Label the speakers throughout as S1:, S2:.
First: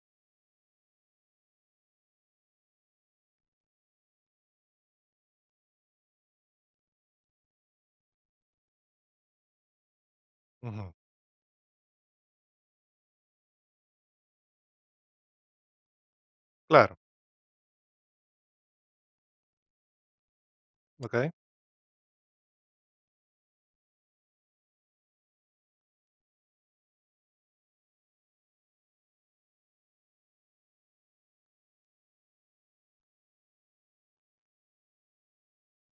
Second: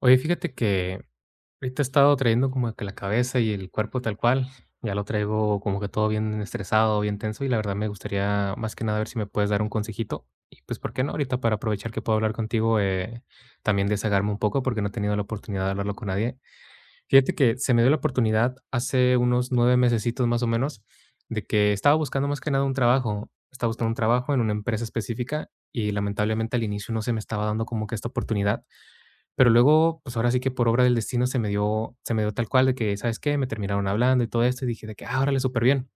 S1: Oye, fíjate que ahorita he estado trayendo como que la cabeza y el cuerpo tal cual. Ya lo traigo como que todo bien estresado, bien tenso y la verdad me gustaría más que nada ver si me puedes dar un consejito. Y pues, ¿por
S2: Ujú.
S1: qué no? Ahorita para aprovechar que puedo hablar contigo, también desahogarme un poco porque no he tenido la oportunidad de hablarlo con nadie.
S2: Claro.
S1: Fíjate que se me dio la oportunidad hace unos 9 mesecitos más o menos
S2: Okey.
S1: de que estaba buscando más que nada un trabajo. Estaba buscando un trabajo en una empresa específica y lamentablemente al inicio no se me estaba dando como que esta oportunidad, pero luego, pues, ahora sí que por obra del destino se me dio tal cual de que, ¿sabes qué? Me terminaron hablando y todo esto, y dije de que: "Ah, órale, súper bien".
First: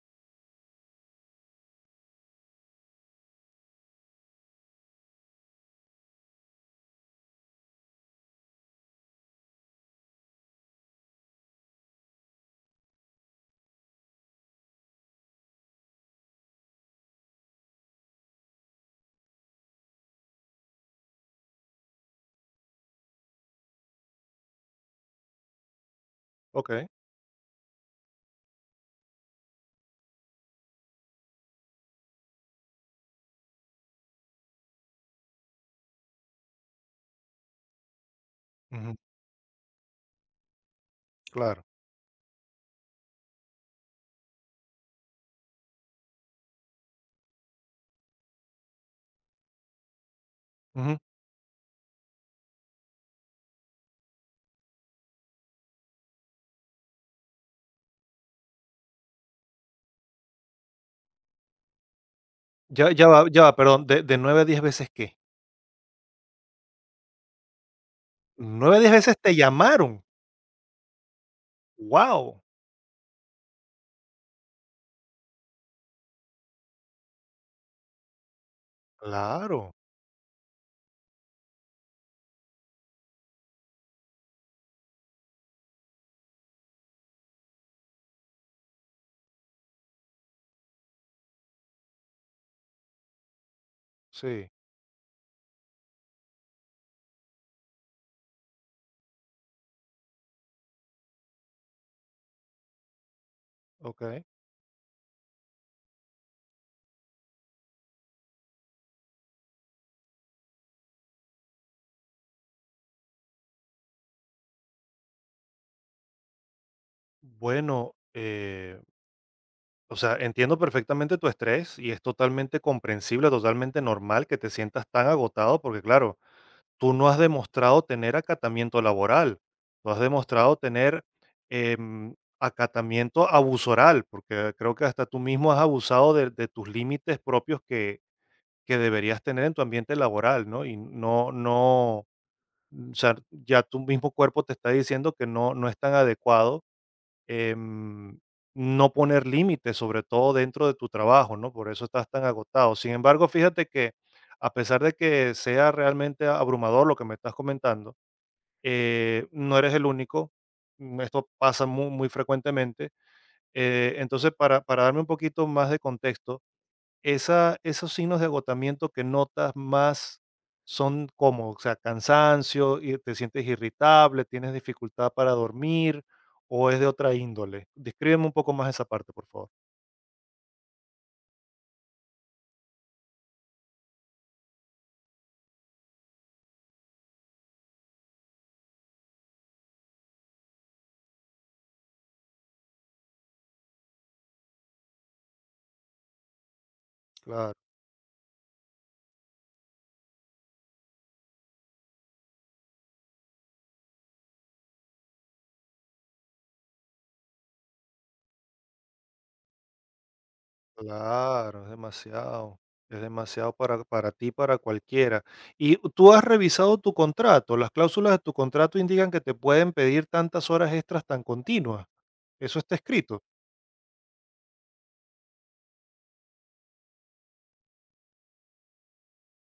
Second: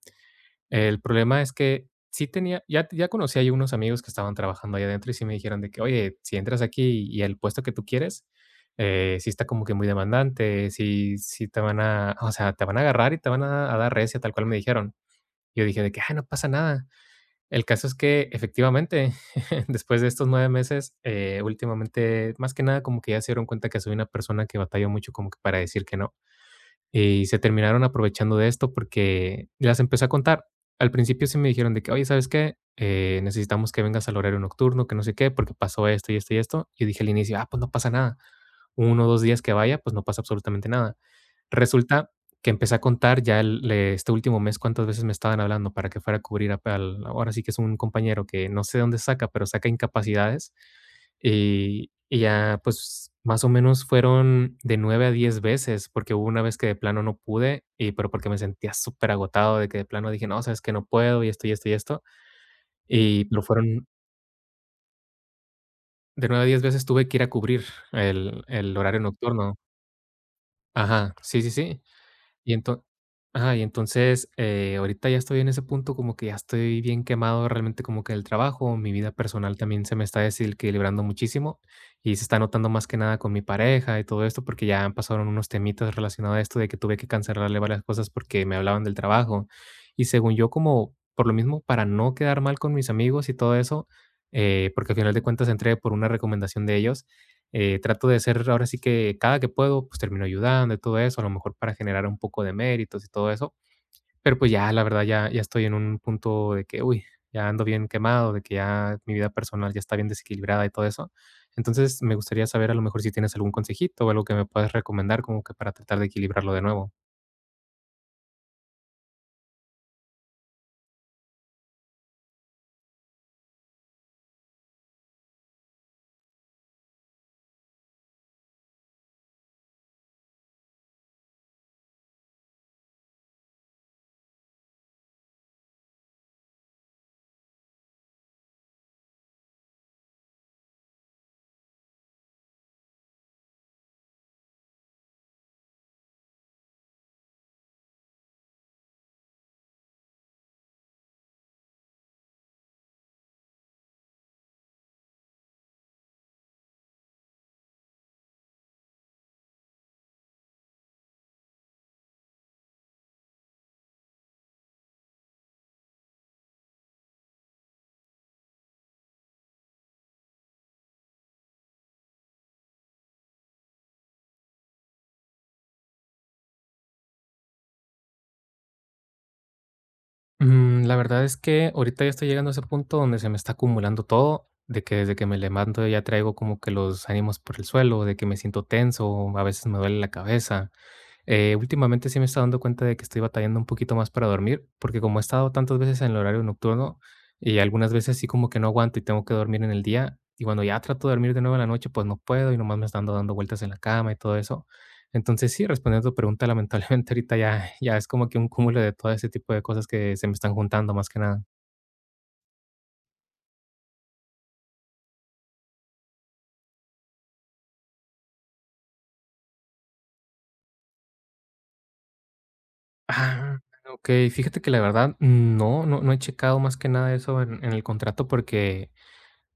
S1: El problema es que sí tenía, ya conocía yo unos amigos que estaban trabajando ahí adentro y sí me dijeron de que: "Oye, si entras aquí y el puesto que tú quieres, sí está como que muy demandante, sí sí te van a o sea, te van a agarrar y te van a dar recia", tal cual me dijeron. Yo dije de que: "Ah, no pasa nada". El caso es que, efectivamente, después de estos 9 meses, últimamente, más que nada, como que ya se dieron cuenta que soy una persona que batalla mucho como que para decir que no.
S2: Okey.
S1: Y se terminaron aprovechando de esto porque las empecé a contar. Al principio sí me dijeron de que: "Oye, ¿sabes qué? Necesitamos que vengas al horario nocturno, que no sé qué, porque pasó esto y esto y esto". Yo dije al inicio: "Ah, pues no pasa nada,
S2: Ujú.
S1: uno o dos días que vaya, pues, no pasa absolutamente nada".
S2: Claro.
S1: Resulta que empecé a contar ya el le este último mes cuántas veces me estaban hablando para que fuera a cubrir a al, ahora sí que, es un compañero que no sé dónde saca, pero saca incapacidades,
S2: Ujú.
S1: y ya, pues, más o menos fueron de 9 a 10 veces, porque hubo una vez que de plano no pude, y pero porque me sentía superagotado, de que de plano dije: "No, sabes que no puedo", y esto, y esto, y esto,
S2: Ya ya va
S1: y
S2: ya
S1: pero
S2: va, perdón,
S1: fueron
S2: ¿de 9 a diez veces qué?
S1: de 9 a 10 veces tuve que ir a cubrir el
S2: ¿Nueve
S1: el
S2: a 10
S1: horario
S2: veces te
S1: nocturno.
S2: llamaron?
S1: Ajá, sí, sí, sí.
S2: Wow.
S1: Y enton ajá, y entonces, ahorita ya estoy en ese punto como que ya estoy bien quemado, realmente como que el trabajo, mi vida personal
S2: Claro,
S1: también se me está desequilibrando muchísimo, y se está notando más que nada con mi pareja y todo esto, porque ya han pasado unos temitas relacionados a esto, de que tuve que cancelarle varias cosas porque me hablaban del trabajo. Y según yo, como por lo mismo, para no quedar mal con mis amigos y todo eso,
S2: sí.
S1: porque al final de cuentas entré por una recomendación de ellos, trato de hacer, ahora sí que cada que puedo, pues termino ayudando y todo eso, a lo mejor para generar un poco de méritos y todo eso.
S2: Okey.
S1: Pero pues ya, la verdad, ya estoy en un punto de que, uy, ya ando bien quemado, de que ya mi vida personal ya está bien desequilibrada y todo eso. Entonces, me gustaría saber a lo mejor si tienes algún consejito o algo que me puedas recomendar como que para tratar de equilibrarlo de nuevo.
S2: Bueno, o sea, entiendo perfectamente tu estrés y es totalmente comprensible, totalmente normal que te sientas tan agotado porque, claro, tú no has demostrado tener acatamiento laboral, tú has demostrado tener acatamiento abusoral, porque creo que hasta tú mismo has abusado de tus límites propios que deberías tener en tu ambiente laboral, ¿no? Y no, no, o sea, ya tu mismo cuerpo te está diciendo que no, no es tan adecuado. em, no poner límites, sobre todo dentro de tu trabajo, ¿no? Por eso estás tan agotado. Sin embargo, fíjate que a pesar de que sea realmente abrumador lo que me estás comentando, no eres el único, esto pasa muy frecuentemente. Entonces, para darme un poquito más de contexto, esos signos de agotamiento que notas más son como, o sea, cansancio, y te sientes irritable, tienes dificultad para dormir o es de otra índole. Descríbeme un poco más esa parte, por favor.
S1: La verdad es que ahorita ya estoy llegando a ese punto donde se me está acumulando todo, de que desde que me levanto ya traigo como que los ánimos por el suelo, de que me siento tenso, a veces me duele la cabeza. Últimamente sí me está dando cuenta de que estoy batallando un poquito más para dormir, porque como he estado tantas veces en el horario nocturno y algunas veces sí, como que no aguanto y tengo que dormir en el día, y cuando ya trato de dormir de nuevo en la noche, pues no puedo y nomás me están dando vueltas en la cama y todo eso. Entonces sí, respondiendo a tu pregunta, lamentablemente ahorita ya es como que un cúmulo de todo ese tipo de cosas que se me están juntando más que nada.
S2: Claro, es demasiado. Es demasiado para ti, para cualquiera. ¿Y tú has revisado tu contrato? Las cláusulas de tu contrato indican que te pueden pedir tantas horas extras tan continuas. Eso está escrito.
S1: Ah, ok, fíjate que la verdad, no he checado más que nada eso en, el contrato, porque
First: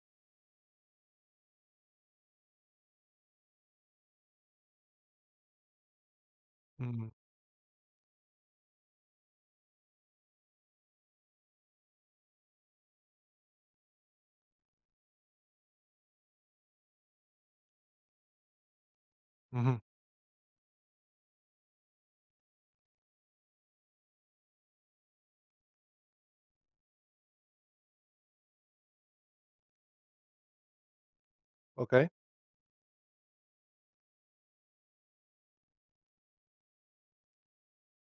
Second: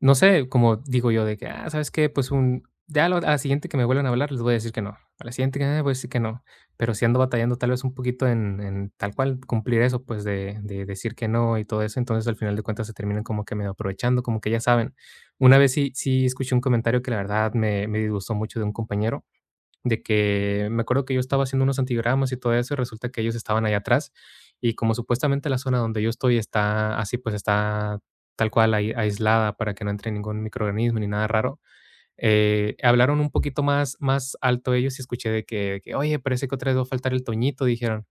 S1: no sé, como digo yo de que, ah, ¿sabes qué? Pues un ya lo A la siguiente que me vuelvan a hablar, les voy a decir que no. A la siguiente que me voy a decir que no. Pero sí
S2: Mm.
S1: ando batallando tal vez un poquito en tal cual cumplir eso, pues, de decir que no y todo eso. Entonces, al final de cuentas, se terminan como que medio aprovechando, como que ya saben. Una vez sí sí escuché un comentario que la verdad me disgustó mucho, de un compañero,
S2: Ujú.
S1: de que me acuerdo que yo estaba haciendo unos antigramas y todo eso, y resulta que ellos estaban allá atrás. Y como supuestamente la zona donde yo estoy está así, pues está tal cual aislada para que no entre ningún microorganismo ni nada raro.
S2: Ok.
S1: Hablaron un poquito más alto ellos y escuché de que oye, parece que otra vez va a faltar el Toñito, dijeron.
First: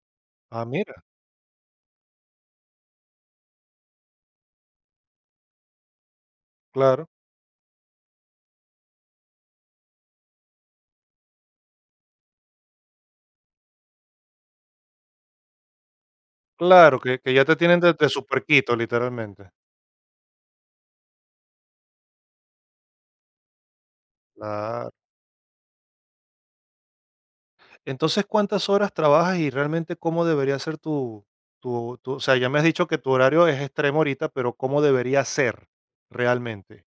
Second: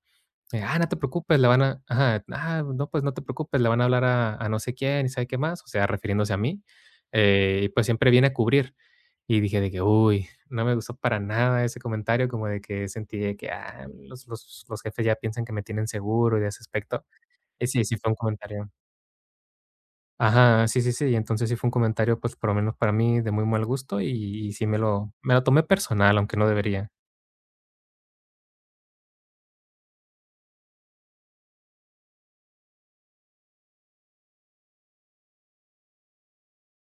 S2: Ah,
S1: Ah, no te
S2: mira,
S1: preocupes, le van a ajá, ah, no, pues no te preocupes, le van a hablar a no sé quién y sabe qué más, o sea, refiriéndose a mí,
S2: claro.
S1: y pues siempre viene a cubrir. Y dije de que, uy, no me gustó para nada ese comentario, como de que sentí de que, ah, los jefes ya piensan que me tienen seguro y de ese
S2: Claro,
S1: aspecto.
S2: que ya te
S1: Y
S2: tienen
S1: sí, sí
S2: de
S1: fue un comentario
S2: superquito, literalmente.
S1: Ajá, sí, sí, sí, y entonces sí fue un comentario, pues, por lo menos para mí, de muy mal gusto, y sí me
S2: Claro.
S1: lo me lo tomé personal, aunque no debería.
S2: Entonces, ¿cuántas horas trabajas y realmente cómo debería ser o sea, ya me has dicho que tu horario es extremo ahorita, pero ¿cómo debería ser realmente?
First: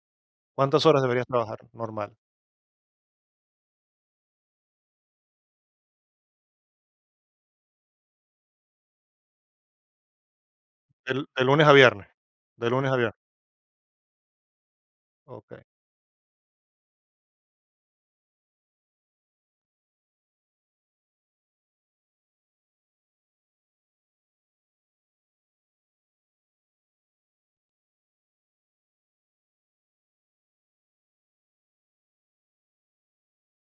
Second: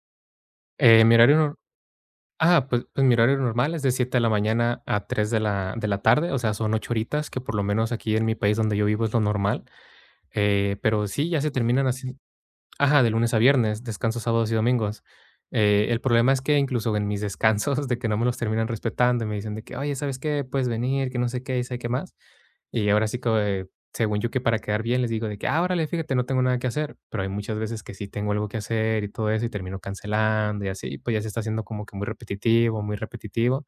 S2: ¿Cuántas horas
S1: Mi
S2: deberías
S1: horario
S2: trabajar normal?
S1: Ah, pues mi horario normal es de 7 de la mañana a 3 de la tarde, o sea, son 8 horitas, que por lo menos aquí en mi país donde yo vivo es lo normal, pero
S2: ¿Del
S1: sí, ya
S2: ¿de
S1: se
S2: lunes a
S1: terminan
S2: viernes?
S1: así.
S2: De lunes a
S1: Ajá, de
S2: viernes.
S1: lunes a viernes, descanso sábados y domingos.
S2: Okey,
S1: El problema es que, incluso en mis descansos, de que no me los terminan respetando, y me dicen de que: "Oye, ¿sabes qué? Puedes venir, que no sé qué y sabe qué más". Y ahora sí que, según yo, que para quedar bien les digo de que: "Ah, órale, fíjate, no tengo nada que hacer", pero hay muchas veces que sí tengo algo que hacer y todo eso, y termino cancelando y así, pues ya se está haciendo como que muy repetitivo, muy repetitivo.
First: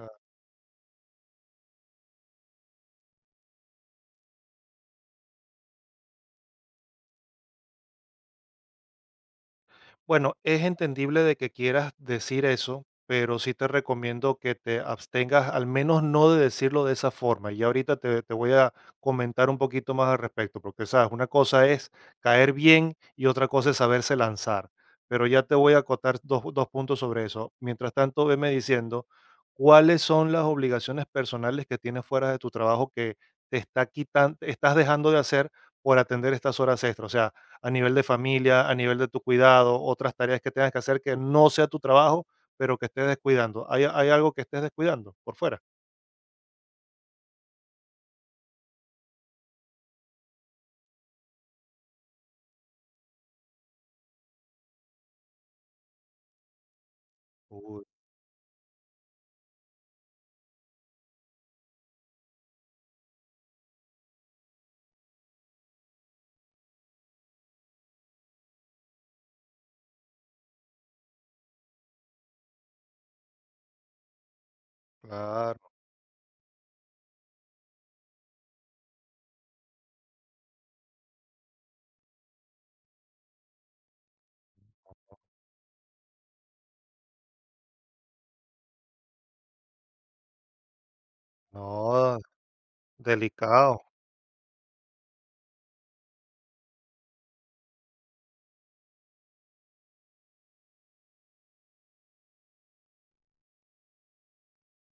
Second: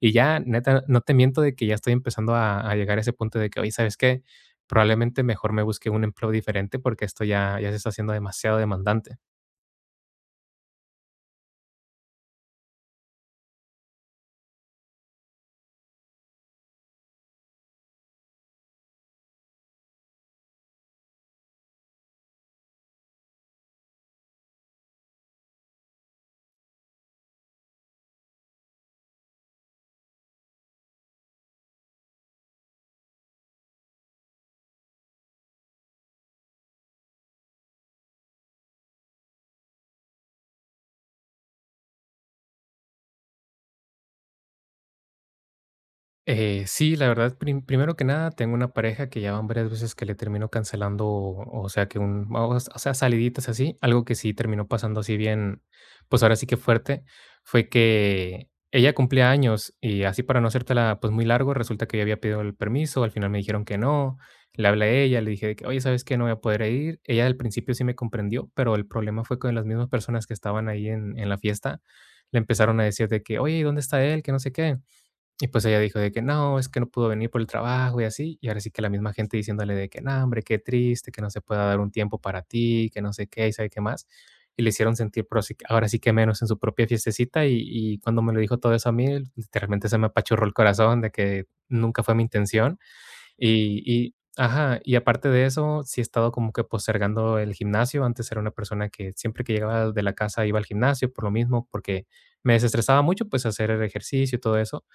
S1: Y ya, neta, no te miento de que ya estoy empezando a llegar a ese punto de que: "Oye, ¿sabes qué? Probablemente mejor me busque un empleo diferente porque esto ya se está haciendo demasiado demandante".
S2: Bueno, es entendible de que quieras decir eso, pero sí te recomiendo que te abstengas, al menos no de decirlo de esa forma. Y ahorita te voy a comentar un poquito más al respecto, porque, sabes, una cosa es caer bien y otra cosa es saberse lanzar. Pero ya te voy a acotar dos puntos sobre eso. Mientras tanto, veme diciendo, ¿cuáles son las obligaciones personales que tienes fuera de tu trabajo que te está quitando, estás dejando de hacer por atender estas horas extras? O sea, a nivel de familia, a nivel de tu cuidado, otras tareas que tengas que hacer que no sea tu trabajo, pero que estés descuidando. ¿Hay, hay algo que estés descuidando por fuera?
S1: Sí, la verdad, primero que nada, tengo una pareja que ya van varias veces que le termino cancelando, o sea, que un, o s- o sea, saliditas así, algo que sí terminó pasando así bien, pues ahora sí que fuerte, fue
S2: Uy,
S1: que ella cumplía años y así, para no hacértela pues muy largo, resulta que yo había pedido el permiso, al final me dijeron que no, le hablé a ella, le dije de que, oye, ¿sabes qué? No voy a poder ir. Ella al principio sí me comprendió, pero el problema fue con las mismas personas que estaban ahí en, la fiesta, le empezaron a decir de que, oye, ¿y dónde está él? Que no sé qué. Y pues
S2: claro,
S1: ella dijo de que no, es que no pudo venir por el trabajo y así, y ahora sí que la misma gente diciéndole de que no, hombre, qué triste, que no se pueda dar un tiempo para ti, que no sé qué, y sabe qué más. Y le hicieron sentir, pero sí que, ahora sí que, menos en su propia fiestecita. Y y cuando me lo dijo todo eso a mí, literalmente se me apachurró el corazón, de que nunca fue
S2: no,
S1: mi intención.
S2: delicado.
S1: Y, y ajá, y aparte de eso, sí he estado como que postergando el gimnasio. Antes era una persona que siempre que llegaba de la casa iba al gimnasio, por lo mismo, porque me desestresaba mucho pues hacer el ejercicio y todo eso,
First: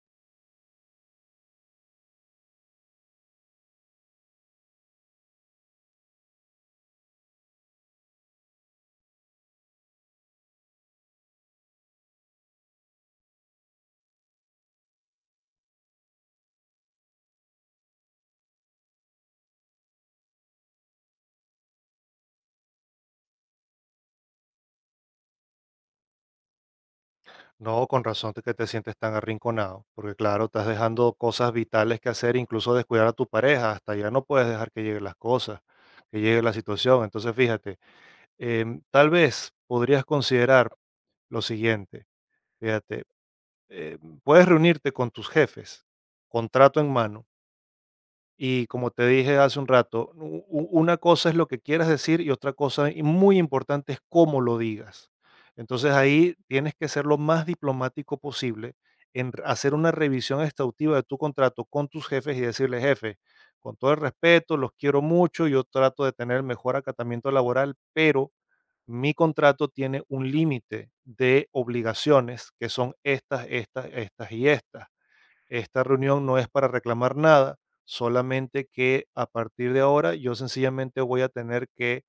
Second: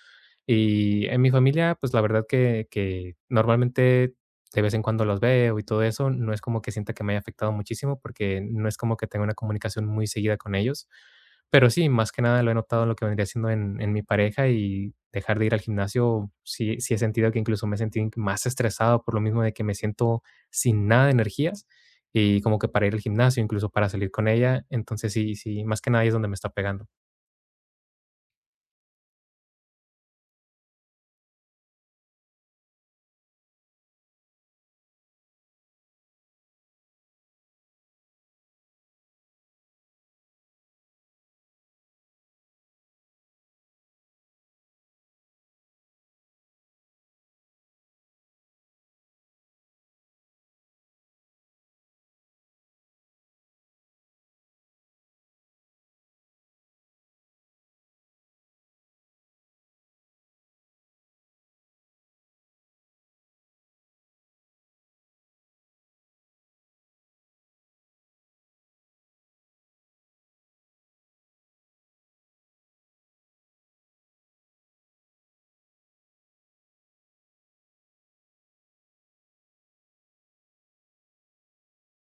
S1: y en mi familia, pues, la verdad, que normalmente de vez en cuando los veo y todo eso, no es como que sienta que me haya afectado muchísimo, porque no es como que tenga una comunicación muy seguida con ellos. Pero sí, más que nada lo he notado en lo que vendría siendo en mi pareja, y dejar de ir al gimnasio, sí sí he sentido que, incluso me he sentido más estresado por lo mismo, de que me siento sin nada de energías y como que para ir al gimnasio, incluso para salir con ella. Entonces sí sí, más que nada ahí es donde me está pegando.
S2: No, con razón de que te sientes tan arrinconado, porque claro, estás dejando cosas vitales que hacer, incluso descuidar a tu pareja, hasta ya no puedes dejar que lleguen las cosas, que llegue la situación. Entonces, fíjate. Tal vez podrías considerar lo siguiente, fíjate, puedes reunirte con tus jefes, contrato en mano, y como te dije hace un rato, una cosa es lo que quieras decir y otra cosa y muy importante es cómo lo digas. Entonces ahí tienes que ser lo más diplomático posible hacer una revisión exhaustiva de tu contrato con tus jefes y decirle: jefe, con todo el respeto, los quiero mucho, yo trato de tener el mejor acatamiento laboral, pero mi contrato tiene un límite de obligaciones que son estas, estas, estas y estas. Esta reunión no es para reclamar nada, solamente que a partir de ahora yo sencillamente voy a tener que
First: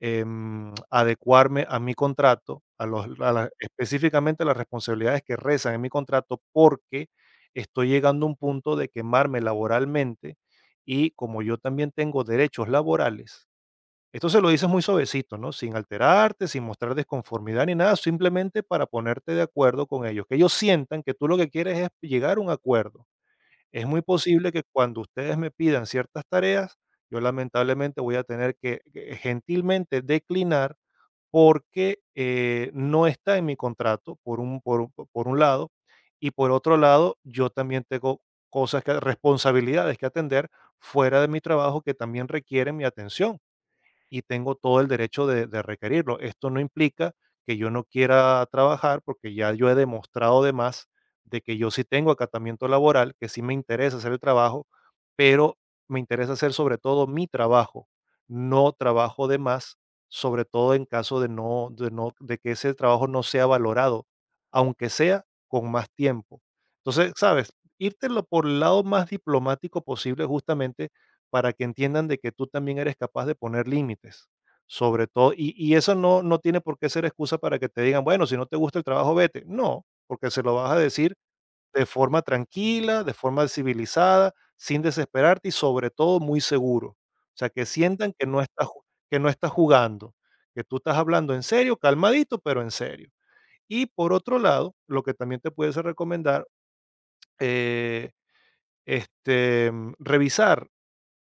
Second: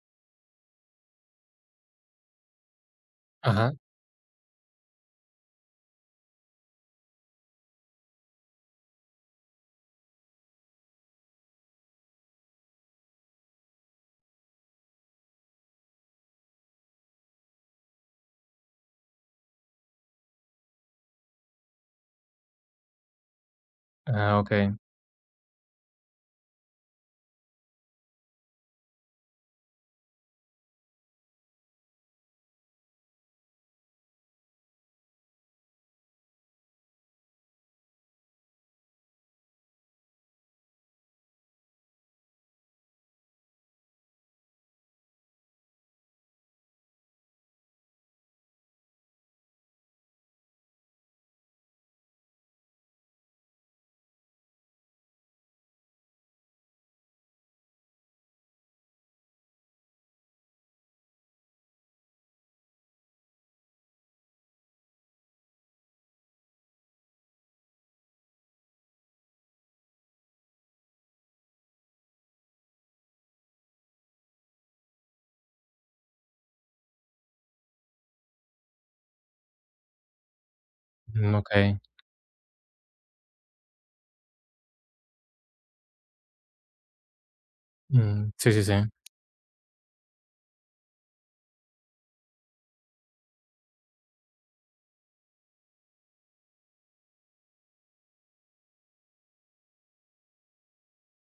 S2: adecuarme a mi contrato, a los, a la-
S1: Ajá.
S2: específicamente a las responsabilidades que rezan en mi contrato, porque estoy llegando a un punto de quemarme laboralmente y como yo también tengo derechos laborales, esto se lo dices muy suavecito, ¿no? Sin alterarte, sin mostrar desconformidad ni nada, simplemente para ponerte de acuerdo con ellos, que ellos sientan que tú lo que quieres es llegar a un acuerdo. Es muy
S1: Ah,
S2: posible que
S1: okey.
S2: cuando ustedes me pidan ciertas tareas, yo lamentablemente voy a tener que gentilmente declinar porque no está en mi contrato, por un lado, y por otro lado, yo también tengo cosas, que, responsabilidades que atender fuera de mi trabajo que también requieren mi atención y tengo todo el derecho de requerirlo. Esto no implica que yo no quiera trabajar porque ya yo he demostrado además de que yo sí tengo acatamiento laboral, que sí me interesa hacer el trabajo, pero me interesa hacer sobre todo mi trabajo, no trabajo de más, sobre todo en caso de que ese trabajo no sea valorado, aunque sea con más tiempo. Entonces, sabes, írtelo por el lado más diplomático posible justamente para que entiendan de que tú también eres capaz de poner límites, sobre todo, y eso no, no tiene por qué ser excusa para que te digan: bueno, si no te gusta el trabajo, vete. No, porque se lo vas a decir
S1: Mm, okey.
S2: de forma tranquila, de forma civilizada, sin desesperarte y sobre todo muy seguro. O sea, que sientan que
S1: Mm,
S2: no
S1: sí, sí,
S2: estás,
S1: sí,
S2: que no estás jugando, que tú estás hablando en serio, calmadito, pero en serio. Y por otro lado, lo que también te puedes recomendar, eh, revisar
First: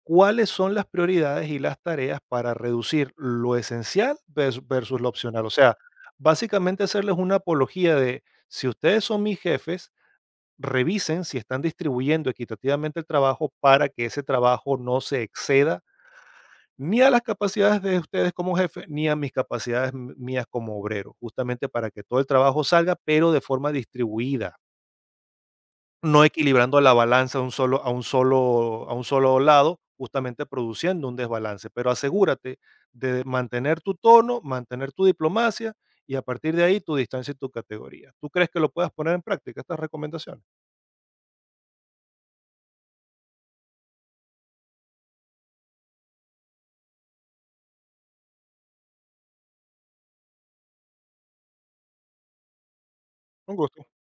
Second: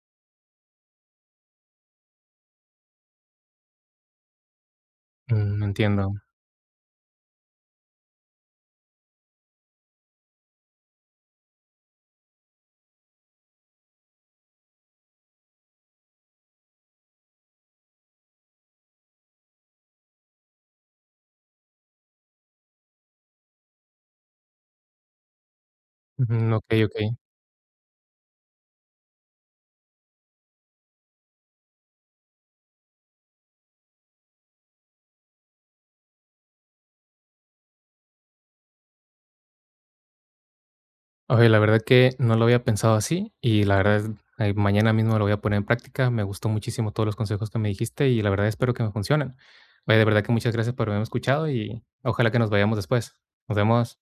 S2: cuáles son las prioridades y las tareas para reducir lo esencial versus lo opcional. O sea,
S1: entiendo.
S2: básicamente hacerles una apología de: si ustedes son mis jefes, revisen si están distribuyendo equitativamente el trabajo para que ese trabajo no se exceda ni a las capacidades de ustedes como jefe, ni a mis capacidades mías como obrero, justamente para que todo el trabajo salga, pero de forma distribuida, no
S1: Ujú,
S2: equilibrando
S1: okey,
S2: la
S1: okey.
S2: balanza a un solo a un solo a un solo lado, justamente produciendo un desbalance. Pero asegúrate de mantener tu tono, mantener tu diplomacia y a partir de ahí tu distancia y tu categoría. ¿Tú crees que lo puedas poner en práctica estas recomendaciones?
S1: Oye, la verdad que no lo había pensado así y la verdad, mañana mismo lo voy a poner en práctica. Me gustó muchísimo todos los consejos que me dijiste y la verdad espero que me funcionen. Oye, de verdad que muchas gracias por haberme escuchado y ojalá que nos vayamos después.
S2: Un
S1: Nos
S2: gusto.
S1: vemos.